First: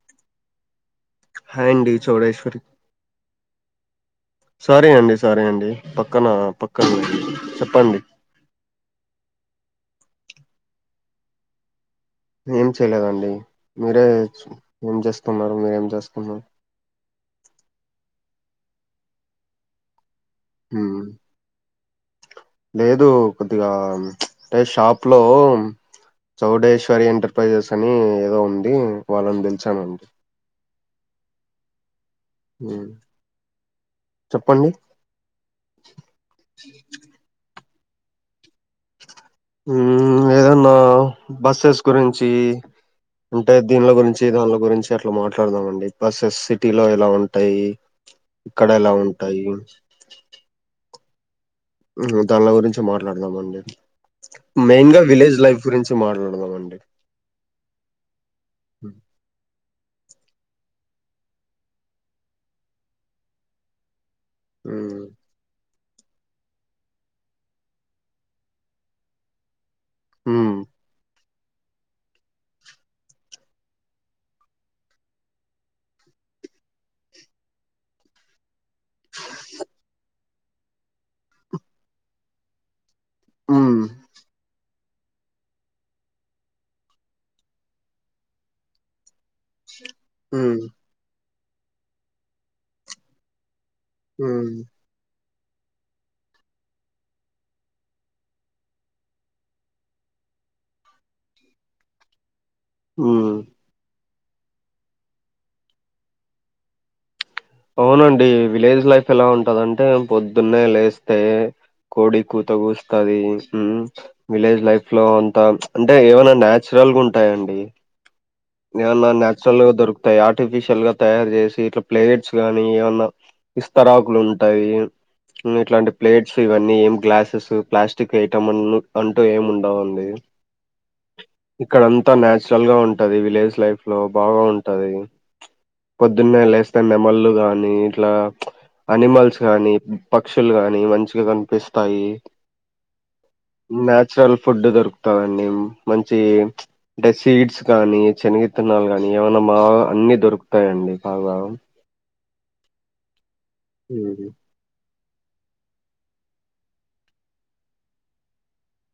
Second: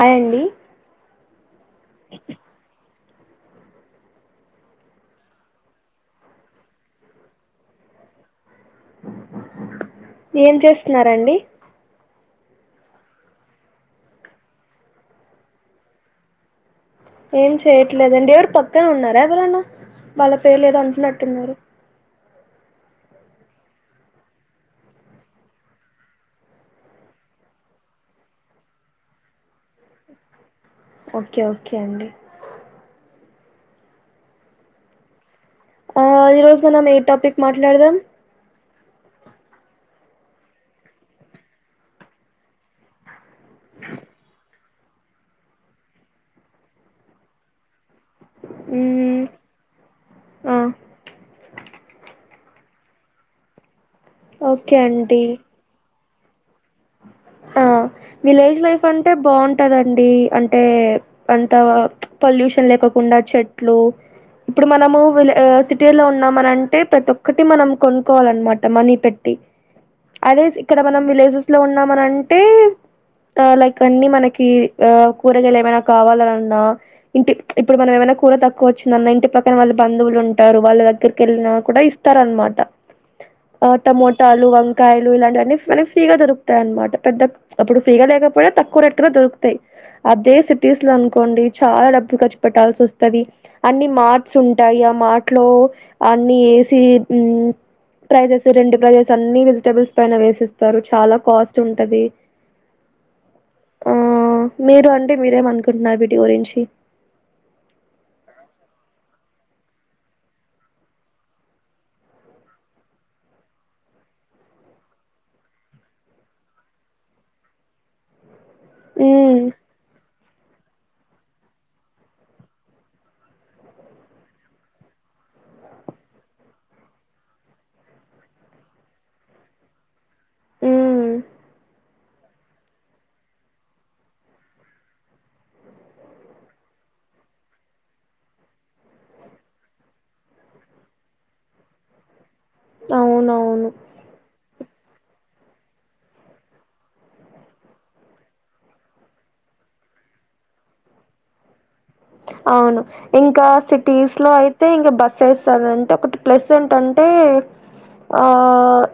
Hi అండి hi ఆండీ Chowdeshwari sorry అని సారి అండి పక్కన పక్కన చేపండి ఏం చేస్తున్నారండి ఏం చేయలేదండి మీరే ఏం చేస్తున్నారు ఏం చేస్తున్నారు ఏం చేయట్లేదండి ఎవరు పక్కన ఉన్నారా ఎవరన్నా వాల్ల పేరులేదో మ్మ్ అంటునట్టున్నారు లేదు కొద్దిగా అంటే షాప్ లో చౌడేశ్వరి ఎంటర్ప్రైజెస్ అని ఏదో ఉంది వాళ్ళని తె చానండి ఓకే ఓకే అండి మ్.. చెప్పండి ఆ ఈరోజు మనం ఎ టాపిక్ మా ట్లాడదాం మ్... ఏదన్నా బస్సెస్ గురించి అంటే దీనిల గురించి దానిల గురించి చి అట్లా మాట్లాడదామండి బస్సెస్ సిటీ లో ఎలా ఉంటాయి ఇక్కడ ఎలా మ్మ్ ఉంటాయి ఆ దాన్ల గురించి మాట్లాడదామండి ఓకే మెయిన్ గా అండి విలేజ్ లైఫ్ గురించి మాట్లాడదామండి ఆ విలేజ్ లైఫ్ అంటే బావుంటద ఆండీ అంటే అంత పొల్యూషన్ లేకొకుండా చెట్లు ఇప్పుడు హ్మ్. మనము విలె ఆ.. సిటీ లో ఉన్నామని అంటే ప్రతి ఒక్కటి మనం కొనుక్కోవాలన్నమాట మనీ పెట్టి హ్మ్. అదే ఇక్కడ మనం విలేజెస్ ఇంట్లో ఉన్నామనంటే లైక్ అన్ని మనకి కూరగాయలు ఏమైనా కావాలన్నా ఇంటి ఇప్పుడు మనం ఏమైనా కూర తక్కువ వచ్చ మనం ఇంటిక్కన వాళ బంధవులు ఉంట టారు వాళ్ళ దగ్గరకెళ్ళిన కూడా ఇస్తార అనమాట హ్మ్. టమోటో ఆలూ వం కాయలు ఇలాంటివన్నీ మనకి ఫ్రీగా దొరుకు తాయి అనమాట పెద్ద అప్పుడు ఫ్రీ గలేకపోయినా తక్కువ రెట్ గా దొరుకుతాయి అదే హ్మ్. సిటీస్ లో అనుకోండి చాలా డబ్బు ఖర్చు పెట్టాల్సొస్తది అన్ని మార్ట్స్ హ్మ్. ఉంటాయి ఆ మార్ట్స్ ఇట్లో అన్ని ఏసీ ప్రైజెస్ రెండు ప్రైజెస్ అన్నీ వెజిటబుల్స్ పైన వేసెస్తారు చాలా కాస్ట్ ఉంటది మ్ మ్ మీరు అండి మీరేమనుకుంటున్నారు వీటి గురించి అవునండి. విలేజ్ లైఫ్ ఎలా ఉంటదంటే పొద్దున్నే లేస్తే కోడి కూత కూస్తది విలేజ్ లైఫ్ లో అంతా అంటే ఏమన్నా నాచురల్గా ఉంటాయండి ఏమన్నా మ్ నేచురల్గా దొకుతాయి ఆర్టిఫిషిల్ ల్ గా తయారు చేసి ఇట్ల ప్లేట్స్ గానీ ఏమన్నా విస్తరాకులు ఉంటాయి ఇట్లాంటి ప్లేట్స్ ఇవన్నీ ఏం గ్లాసెస్ ప్లాస్టిక్ ఐటమ్ అంటూ ఏమి ఉండవండి మ్ ఇక్కడ అంతా తా నేచురల్గా ఉంట ఉంటది విలేజ్ లైఫ్ లో బాగా ఉంటది పొద్దున్నే లేస్తే నెమల్లు గాని ఇట్లా అనిమల్స్ గాని పక్షులు గాని మంచిగా కనిపిస్తాయి అవునవును నేచురల్ ఫుడ్ దరుకు తాది అండి మంచి అంటే సీడ్స్ గానీ శనగిత్తనాలు గాని ఏమన్నా బాగా అన్ని దొరుకుతాయంండి బాగా. అవును ఇం కా సిటీస్ హ్మ్ లో అయితే ఇంకా బస్ చేస్తార అంటే ఒకటి ప్లస్ ఏంటంటే ఆ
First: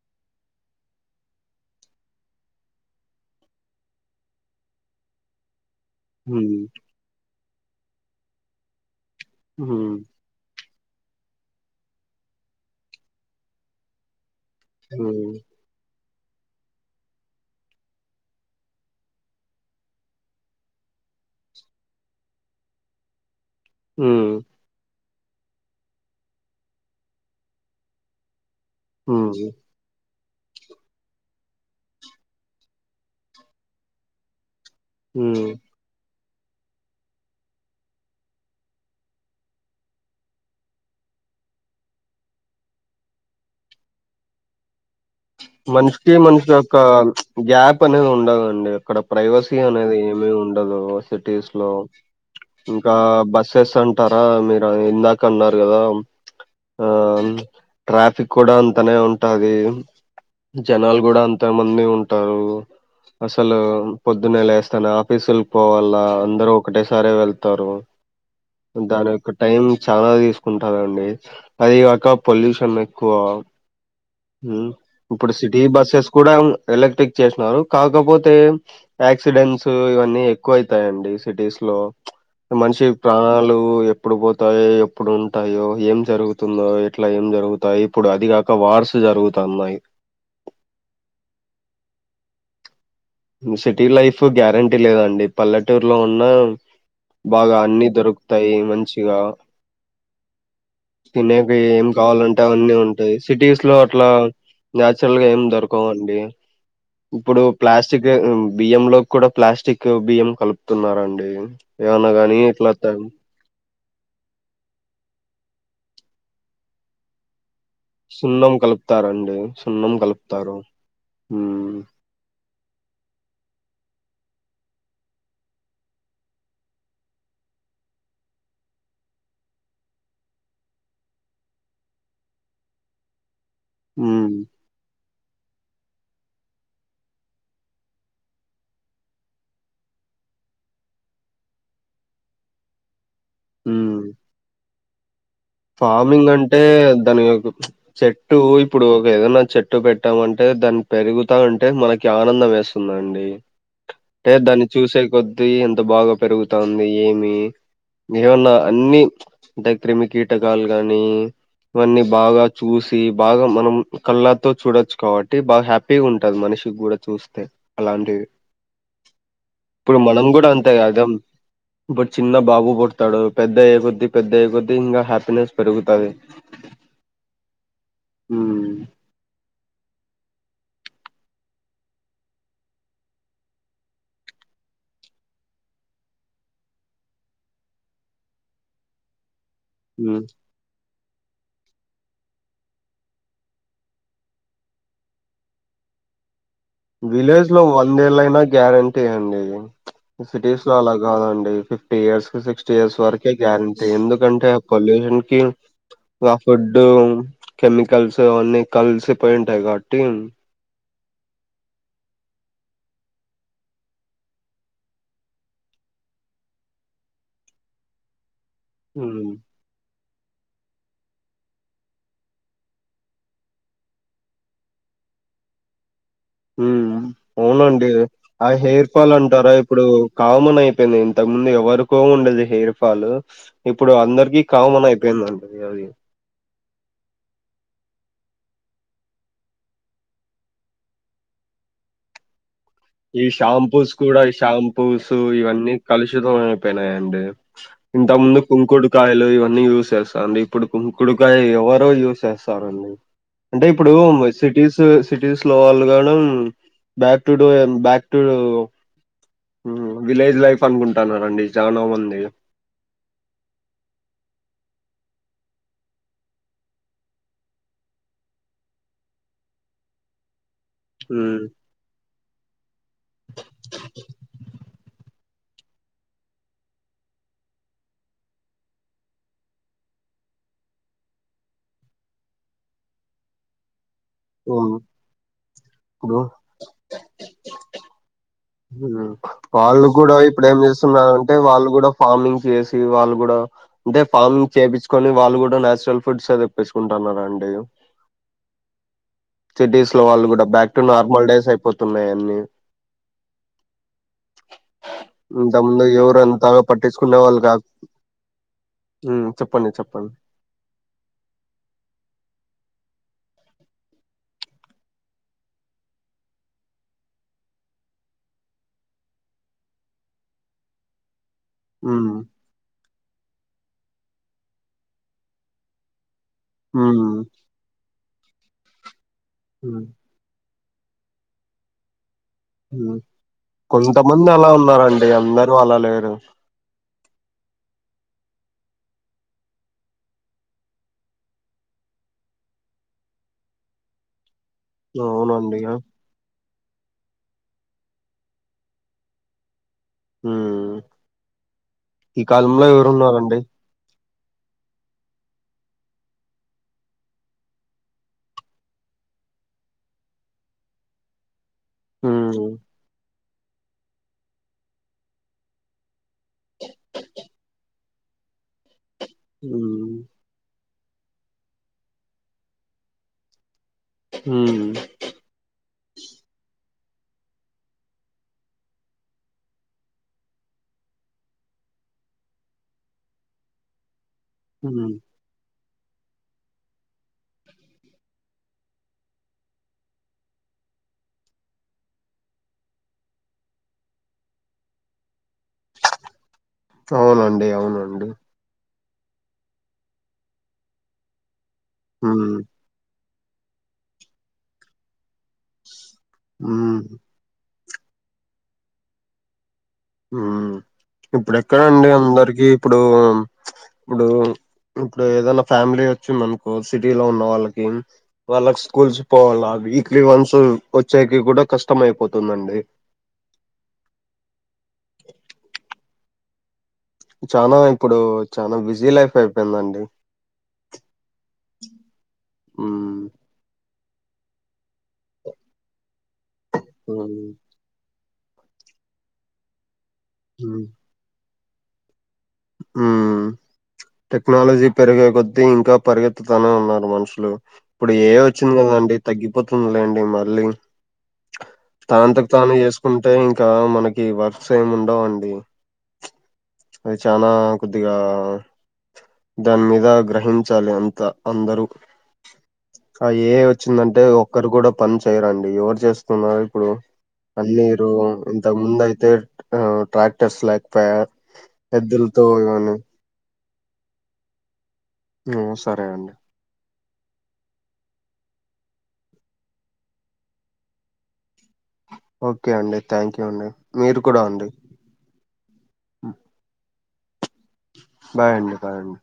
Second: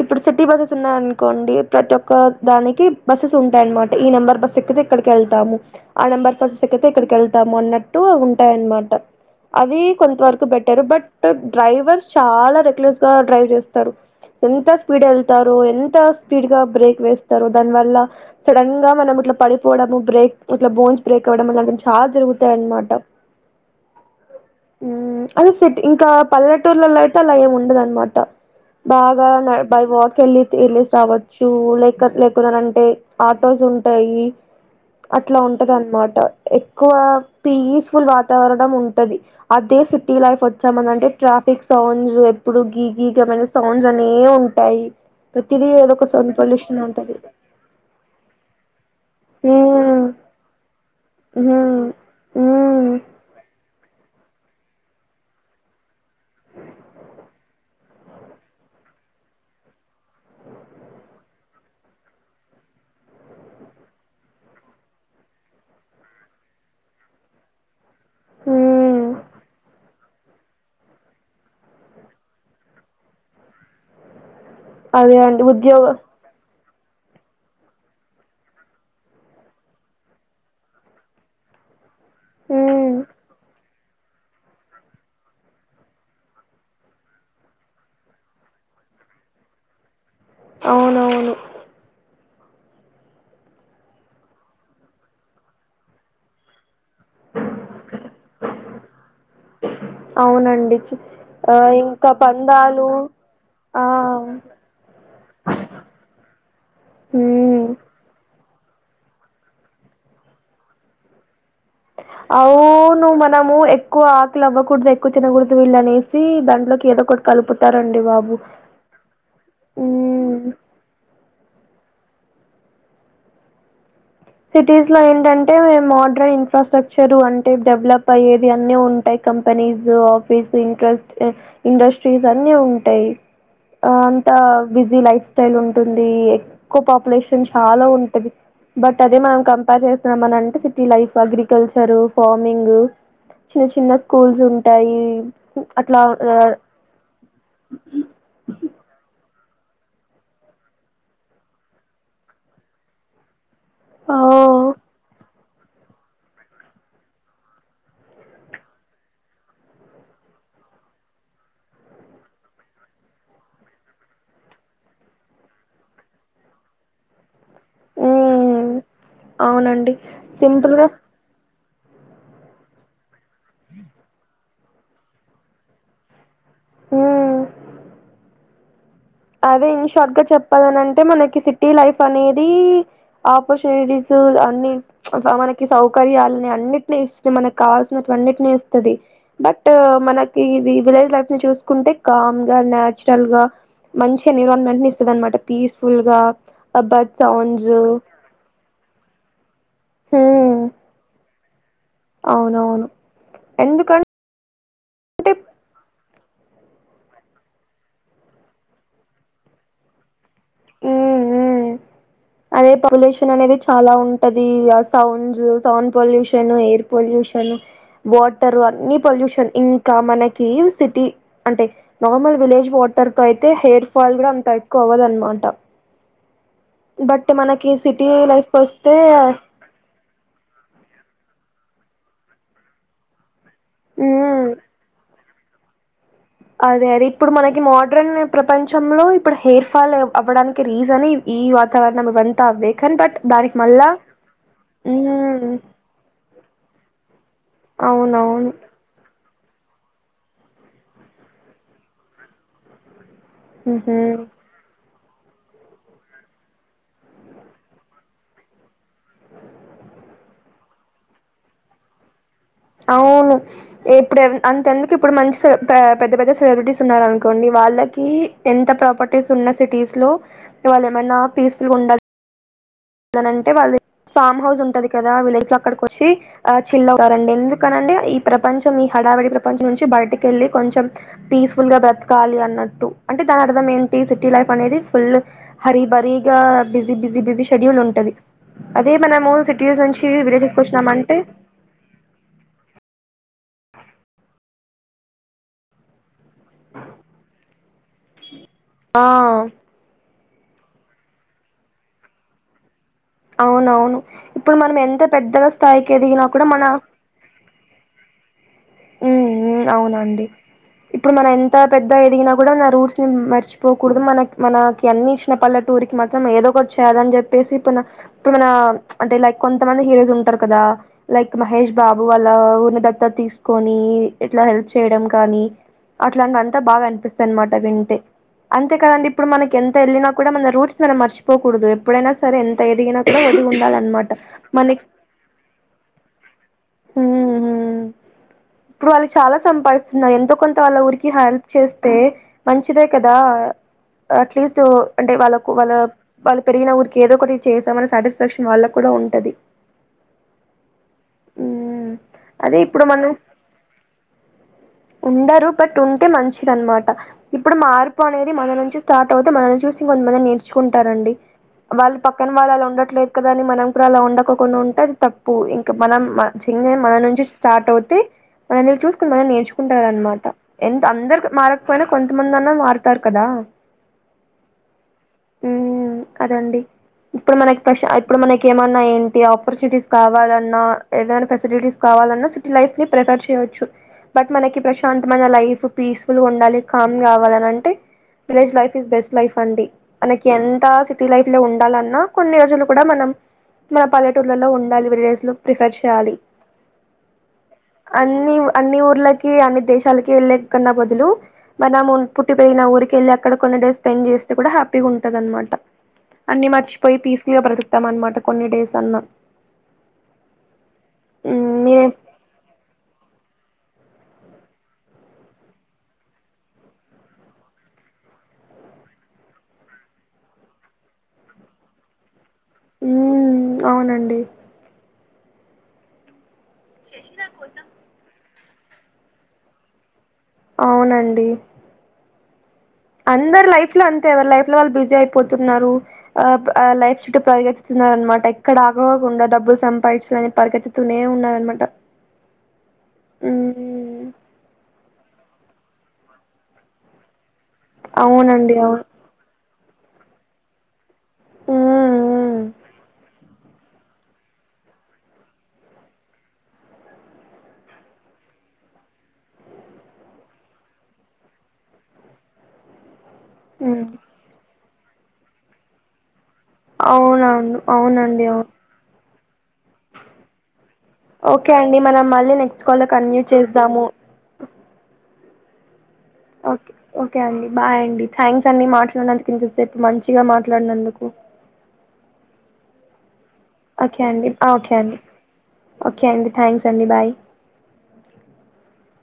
ఇప్పుడు సిటీ బస్ెస్ ఉన్నాయ అనుకోండి ప్రతి ఒక్క దానికి బస్సెస్ ఉంటాయనమాట ఈ నెంబర్ బస్ ఎక్కితే ఇక్కడికి వెళ్తాము ఆ నంబర్ బస్ హ్మ్ ఎకితే ఇక్కడకి ఎల్ తాము ఆన్ టు ఉంటాయన్నమాట అవి హ్మ్ కొంత వరకు బె టర్ బట్ డ్రైవర్ చాలా రెకలెట్ గా డ్రైవ్ చేస్తారు ఎంత స్పీడ్ హ్మ్ వెళ్తారు ఎంత స్పీడ్ గా బ్రేక్ వేస్తారు దాని వల్ల సడన్ గా మనం ఇట్లా పడిపోవడం బ్రేక్ ఇట్లా బోన్స్ బ్రేక్ అవ్వడం చాలా జరుగుతాయి అనమా టా హ్మ్ ఉమ్ అదే సెట్ ఇంకా పల్లెటూర్లలో అయితే అలా ఏమి ఉండదు అనమాట బాగా హ్మ్ నా బై వాక్ వెళ్ళి వేళ్లిసి రావచ్చు లేక లేకున్నాంటే ఆటోస్ ఉంటాయి. అట్లా హ్మ్ ఉంటది అన్నమాట. ఎక్కువ పీ ఫుల్ వాతావరణం ఉంటది. అదే సిటీ లైఫ్ వచ్చామని అంటే ట్రాఫిక్ సౌండ్స్ ఎప్పుడు గీ గీగమైన సౌండ్స్ అనే ఉంటాయి. ప్రతిదీ ఏదో ఒక మనిషకి సౌండ్ మనిషి యొక్క పొల్యూషన్ ఉంటది. గ్యాప్ అనేది ఉండదండి అక్కడ ప్రైవసీ అనేది హ్మ్. ఏమి ఉండదు సిటీస్ లో హ్మ్. హ్మ్. కా బస్సెస్ అంటారా మీరు ఇందాక అన్నారు కదా ఆ ట్రాఫిక్ కూడా అంతనే ఉంటది. జనాలు కూడా అంత మంది ఉంటారు. అసలు పొద్దున్నే లేస్తానే ఆఫీసుకి పోవల్ల అందరు ఒకటే సారి వెళ్తారు. హ్మ్. దాని యొక్క టైం చాలా తీసుకుంటానండి అది కాక పొల్యూషన్ ఎక్కువ ఉం అదే ఇప్పుడు అండి సిటీ ఉద్యోగ బస్సెస్ కూడా ఎలక్ట్రిక్ చేసినారు కాకపోతే యాక్సిడెంట్స్ ఇవన్నీ ఎక్కువ అవుతాయండి సిటీస్ లో మనిషి హ్మ్. ప్రాణాలు ఎ ప్పుడు పోతాయో ఎప్పుడుంటాయో ఏం జరుగుతుందో ఇట్లా ఏం జరుగుతాయి ఇప్పుడు అది కాక వార్స్ జరుగుతన్నాయి. అవునవును సిటీ లైఫ్ గ్యారంటీ లేదండి పల్లెటూరులో ఉన్న బాగా అన్ని దొరుకుతాయి మంచిగా అవునండి తినేకి ఆ ఏం ఇంకా కావాలంటే అవన్నీ పందాలు ఉంటాయి సిటీస్ లో ఆ అట్లా నాచురల్ గా ఏం దొరకవండి. ఇప్పుడు హ్మ్ ప్లాస్ బియ్యం లో కూడా ప్లాస్టిక్ బియ్యం కలుపుతున్నరూ అండి అవును మనము ఎక్కువ ఆకులి అవ్వకూడదు ఎక్కువ తిన వీళ్ళనేసి దంట్లోకి ఏదో ఒకటి కలు సున్నం కలుపుతారండి సున్నం హ్మ్ కలుపుతారు మ్మ్ సిటీస్ లో ఏంటంటే మోడ్రన్ ఇన్ఫ్రాస్ట్రక్చర్ అంటే డెవలప్ అయ్యేది అన్నీ ఉంటాయి కంపెనీస్ ఆఫీస్ ఇ ఇండస్ట్రీస్ అన్ని ఉంటాయి ఆ ఉమ్ అంతా బిజీ లైఫ్ స్టైల్ ఉంటుంది ఎక్కువ పాపులేషన్ చాలా ఉంటది బట్ అదే మనం కంపేర్ చేస్తున్నాం అని అంటే సిటీ లైఫ్ అగ్రికల్చర్ ఫార్మింగ్ చిన్న చిన్న ఉమ్ స్కూల్స్ ఉంటాయి అట్లా ఫార్మింగ్ అంటే దాని చెట్టు ఇప్పుడు ఒక ఏదన చెట్టు చెట్టు పెట్టామంటే దాన్ని పెరుగుతా ఉంటే మనకి ఆనందం వేస్తుందండి ఆ ఐతే దాన్ని చూసే కొద్ ఎంత బాగా పెరుగుతుంది ఏమి ఏమన్నా అన్ని ద క్రిమిక కిటకాలు గాని ఇవన్నీ బాగా చూసి బాగా మనం కళ్ళతో చూడొచ్చు కాబట్టి బాగా హ్యాపీగా ఉంటది మనిషికి కూడా చూస్తే అలాంటివి మ్మ్ అవునండి ఇప్పుడు మనం కూడా అంతే సింపుల్గా కదాం బట్ చిన్న బాబు పుడతాడు పెద్దయ్యే కొద్ది పెద్దయ్యే కొద్ది తింగ హట్ పనెస్ పెరుగుతాంది ఊ అదే ఇన్షార్ట్ గా చెప్పాలనంటే మనకి సిటీ లైఫ్ అనేది ఆపర్చునిటీస్ అన్ని మనకి సౌకర్యాలని అన్నింటిని ఇస్తు మనకి కావాల్సినటు అన్నింటిని ఇస్తుంది బట్ ఉమ్ మనకి ఇది విలేజ్ లైఫ్ చూసుకుంటే కామ్ గా నాచురల్ గా మంచి ఎన్విరాన్మెంట్ ని ఇస్తుద అనమాట పీస్ఫుల్ గా ఆ బర్డ్ విలేజ్ లో సౌండ్స్ వందేళ్ళ అయినా గ్యారెంటీ అండి హ్మ్ సిటీస్ లో అలాగా కదండి ఫటీ ఇయర్స్ కి సిక్స్టీ అవునవును ఇయర్స్ వరకే గ్యారంటీ ఎందుకంటే పొల్యూషన్ కి ఆ ఫుడ్ కెమికల్స్ అన్నీ కలిసిపోయి ఉంటాయి కాబట్టి ఊ ఊ అదే పొల్యూషన్ అనేది చాలా ఉంటది sounds sound pollution air pollution water అన్ని ఉమ్ పొల్యూషన్ ఇంకా మనకి సిటీ అంటే నార్మల్ విలేజ్ వాటర్ తో అయితే హెయిర్ ఫాల్ కూడా అంత ఎక్కువ అవ్వదు అన్నమాట ఊ అవునండి ఆ హెయిర్ వస్తే ఫాల్ అంటారా ఇప్పుడు కామన్ అయిపోయింది ఇంతకు ముందు వరకో ఉండదు హెయిర్ ఫాల్ ఇప్పుడు అందరికీ మ్మ్ కామన్ అయిపోయిందండి కొద్దిగది అదే అదే ఇప్పుడు మనకి మోడ్రన్ ప్రపంచంలో ఇప్పుడు హెయిర్ ఫాల్ అవ్వడానికి రీజన్ ఈ వాతావరణం ఇవంతా అవే కానీ బట్ ఈ దానికి మళ్ళా షాంపూస్ కూడా ఈ షాంపూస్ మ్మ్ ఇవన్నీ కలుషితం అయిపోయినాయండి ఇంత ముందు అవునవును కుంకుడుకాయలు ఇవన్ అన్ని యూజ్ చేస్తాడి ఇప్పుడు కంకుడుకాయ ఎవరో యూజ్ చేస్తారండి అంటే మ్మ్ ఇప్పుడు హ్మ్ సిటీస్ సిటీస్ లో వాళ్ళు గానుం బ్యాక్ టు డు ఎం బ్యాక్టు మ్ విలేజ్ లైఫ్ అనుకుంటన్నారండి చాలా మంది అవును ఇప్పుడు అంతెందుకు ఇప్పుడు మంచి పే-పెద్ద పెద్ద సెలూరిటీస్ ఉన్నారనుకోండి వాళ్ళకి ఎంత ప్రాపర్టీస్ ఉన్న సిటీస్ లో వల్లెమ్మన్న ఉమ్ పీస్ ఫుల్ గా ఉండాల్ లంటే వాళ్ళు ఫామ్ హౌస్ ఉంటది కదా విలేజ్ కి అక్కడికొచ్చి ఆ చిల్ అవుతారండి ఎందుకని అంటే ఈ ప్రపంచం ఈ హడావడి ప్రపంచం నుంచి బయటకెళ్ళి కొంచెం పీస్ఫుల్ గా బ్రతకాలి అన్నట్టు అంటే దాని అర్థం ఎం సిటీ లైఫ్ ఉమ్, అనేది ఫుల్ హరి బరిగా బిజి బిజి బిజి మ్ వాళ్ళు నుంచి కూడా ఇప్పుడు విలేజెస్ ఏం కి వచ్చినామంటే చేస్తున్నారంటే వాళ్ళు కూడా ఫార్మింగ్ చేసి వాళ్ ళ్ళు కూడా అంటే ఫార్మింగ్ చెప్పిచుకొని వాళ్ళు కూడా న్యాచురల్ ఫుడ్సే తెప్పించుకుంటన్నారండి ఆ సిటీస్ లో వాళ్ళు కూడా బ్యాక్ టు నార్మల్ డేస్ అయిపోతున్నాయి అన్నీ అవునవును ఇప్పుడు మనం ఎంత పెద్దగా ఇంత ముందు స్థాయికి ఎవరు ఎదిగినా కూడా అంతగా మన పట్టించుకునే వాళ్ళు కాదు ఉమ్ ఉమ్ చెప్పండి చెప్పండి అవునండి ఇప్పుడు మనం ఎంత పెద్ద ఎదిగినా కూడా న రూట్స్ ని మర్చిపోకూడదు మన మనకి అన్ని ఇచ్చిన పల్లెటూర్ కి మాత్రం ఏదో ఒకటి చేయాలి అని చెప్పేసి ఇప్పుడు ఇప్పుడు మన అంటే లైక్ కొంతమంది హీరోస్ ఉంటారు కదా లైక్ మహేష్ బాబు ఉమ్ వాళ్ల ఊరినీ దత్తత్ తీస్ కొని ఇట్ల హెల్ప్ చేయడం కానీ అట్లాంటివంత బాగా ఉమ్ అనిపిస్తది అనమాట వింటే అంతే కదండి ఇప్పుడు మనకి ఎంత ఉమ్ ఎళ్ళినా కూడా మన రూట్స్ ట్స్ మనం మర్చిపోకూడదు ఎప్పుడైన స సరే ఎంత ఉమ్ ఎదిగినా కూడా ఒదిగి ఉండాలన్నమాట కొంతమంది అలా మనక్ ఉన్నారండి అందరూ అలా లేరు హు హు ఇప్పుడు వాళ్ళు చాలా సంపాదిస్తున్నారు ఎంతో కొంత వాళ్ళ ఊరికి హెల్ప్ చేస్తే మంచిదే కదా అట్లీస్ట్ సో అంటే వాళ్ళకు అవునండి వాళ్ళ ఆ. వాళ్ళ పెరిగిన ఊరికి ఏదో ఒకటి చేసామని సాటిస్ఫాక్షన్ వాళ్ళకు కూడా ఉంటది ఉమ్ హ్మ్. ఈ అదే కాలంలో ఇప్పుడు మనం ఎవరున్నారండి ఉండరు బట్ ఉంటే మంచిదనమాట ఇప్పుడు మార్పు అనేది మన నుంచి స్టార్ట్ అవుతే మనల్ని చూసి ఇంకొంతమంది నేర్చుకుంటారండి వాళ్ళు ఉమ్ పక్కన వాళ్ళు అలా ఉండట్లేదు. పక్కదాని మనం కూడా అలా ఉండక పోతే తప్పు ఇంకా మనం చిన్నగా మన నుంచి స్టార్ట్ అవుతే, [unintelligible] మనం ఉమ్ నేర్చుకుంటారన్నమాట. ఎంత అందరూ మారకపోయినా కొంతమంది అన్నా మారుతారు కదా. హ్మ్! హ్మ్ అదండి. ఇప్పుడు, మనకి ఇప్పుడు మనకి ఏమన్నా ఏంటి ఆపర్చునిటీస్ కావాలన్నా, ఏదైనా ఫెసిలిటీస్ కావాలన్నా సిటీ లైఫ్ కి ప్రిఫర్ చేయవచ్చు. బట్ మనకి ఉమ్ ప్రశాంతమైన లైఫ్ పీస్ఫుల్గా ఉండాలి కామ్ కావాలని అంటే village life is best life అండి. మనకి ఎంత సిటీ లైఫ్ లో ఉండాలన్నా కొన్ని రోజులు కూడా మనం మన పల్లెటూర్లలో ఉండాలి విలేజ్ లో. అవునండి, అవును. అన్నీ, అన్నీ ఇలకి అన్ని దేశాలకి వెళ్ళే కన్నా బదులు. మనము ఉమ్ పుట్టి పెరిగిన ఊరికి వెళ్ళాం. ఇక్కడ కొన్ని డే స్పెండ్ చేస్తే కూడా హ్యాపీగా ఉంట. ఉంటదన్మాట అన్నీ ఉమ్ మర్చిపోయి పీస్ఫుల్గా బ్రతుకు. టం అన్నమాట కొన్ని డేస్ అన్నా. ఉమ్, మ్మ్ ఇప్పుడెక్కడ మీరే అండి అందరికి ఇప్పుడు. ఇప్పుడు ఇప్పుడు ఏదైనా ఫ్యామిలీ వచ్చిందినుకో సిటీ లో ఉన్న వాళ్ళకి వాళ్ళకి స్కూల్స్ పోవాల వీక్లీ వన్స్ వచ్చేకి కూడా కష్టం అయిపోతుంది. హ్మ్ హూ! అవునండి. చాలా ఇప్పుడు. చాల బిజీ లైఫ్ అయిపోయిందండి. అవునండి. మ్! అందర్ లైఫ్ లో అంతే ఎవర్ లైఫ్ లో వాళ్ళ బిజి. బిజి అయిపోతున్నారు ఆ లైఫ్ చుట్ట పరిగేస్తున్నారు అన్నమాట. ఎక్కడ ఆగవో గుండె డబ్బులు సంపాయిచ్ ఇట్లనే పరిగెత్తుతూనే ఉన్నారన్నమాట. హ్మ్ హూ! మ్మ్ కొద్ది, ఇంకా పరిగెత్తుతూనే ఉన్నారు మనుషులు. ఇప్పుడు ఏఐ వచ్చింది అవునండి కదా అవును అండి, తగ్గిపోతుంది లేండి. మళ్ళీ! మ్మ్ తానంతకుతనే చేసుకుంటే ఇంకా! ఇంకా మనకి వర్క్స్ ఏమి ఉండవండి. అది చానా కొద్దిగా దాని మీద గ్రహించాలి అంతా అందరు. ఆ ఏఐ మ్మ్ మ్మ్ వచ్చిందంటే ఒక్కరు కూడా పని చేయరండి ఎవరు చేస్ తున్నారు ఇప్పుడు అవునవును అన్నీరు అవునండి అవును ఇంతకు ముందైతే ఆ ట్రాక్టర్స్ లేకపాయ ఓకే అండి మనం ఎద్దులతో మళ్ళీ నెక్స్ట్ ఇవన్నీ కాల్లో కంటిన్యూ చేద్దాము. ఉమ్ సరే అండి. ఓకే అండి. బాయ్ అండి. థ్యాంక్స్ అన్ని మాట్లాడినందుకు, ఇంతసేపు మంచిగా మాట్లాడినందుకు. ఓకే అండి థ్యాంక్ యూ అండి మీరు ఓకే కూడా అండి. ఆ ఓకే అండి. ఓకే అండి థ్యాం క్స్ అండి బాయ్. బాయ్ అండి. బాయ్అండి.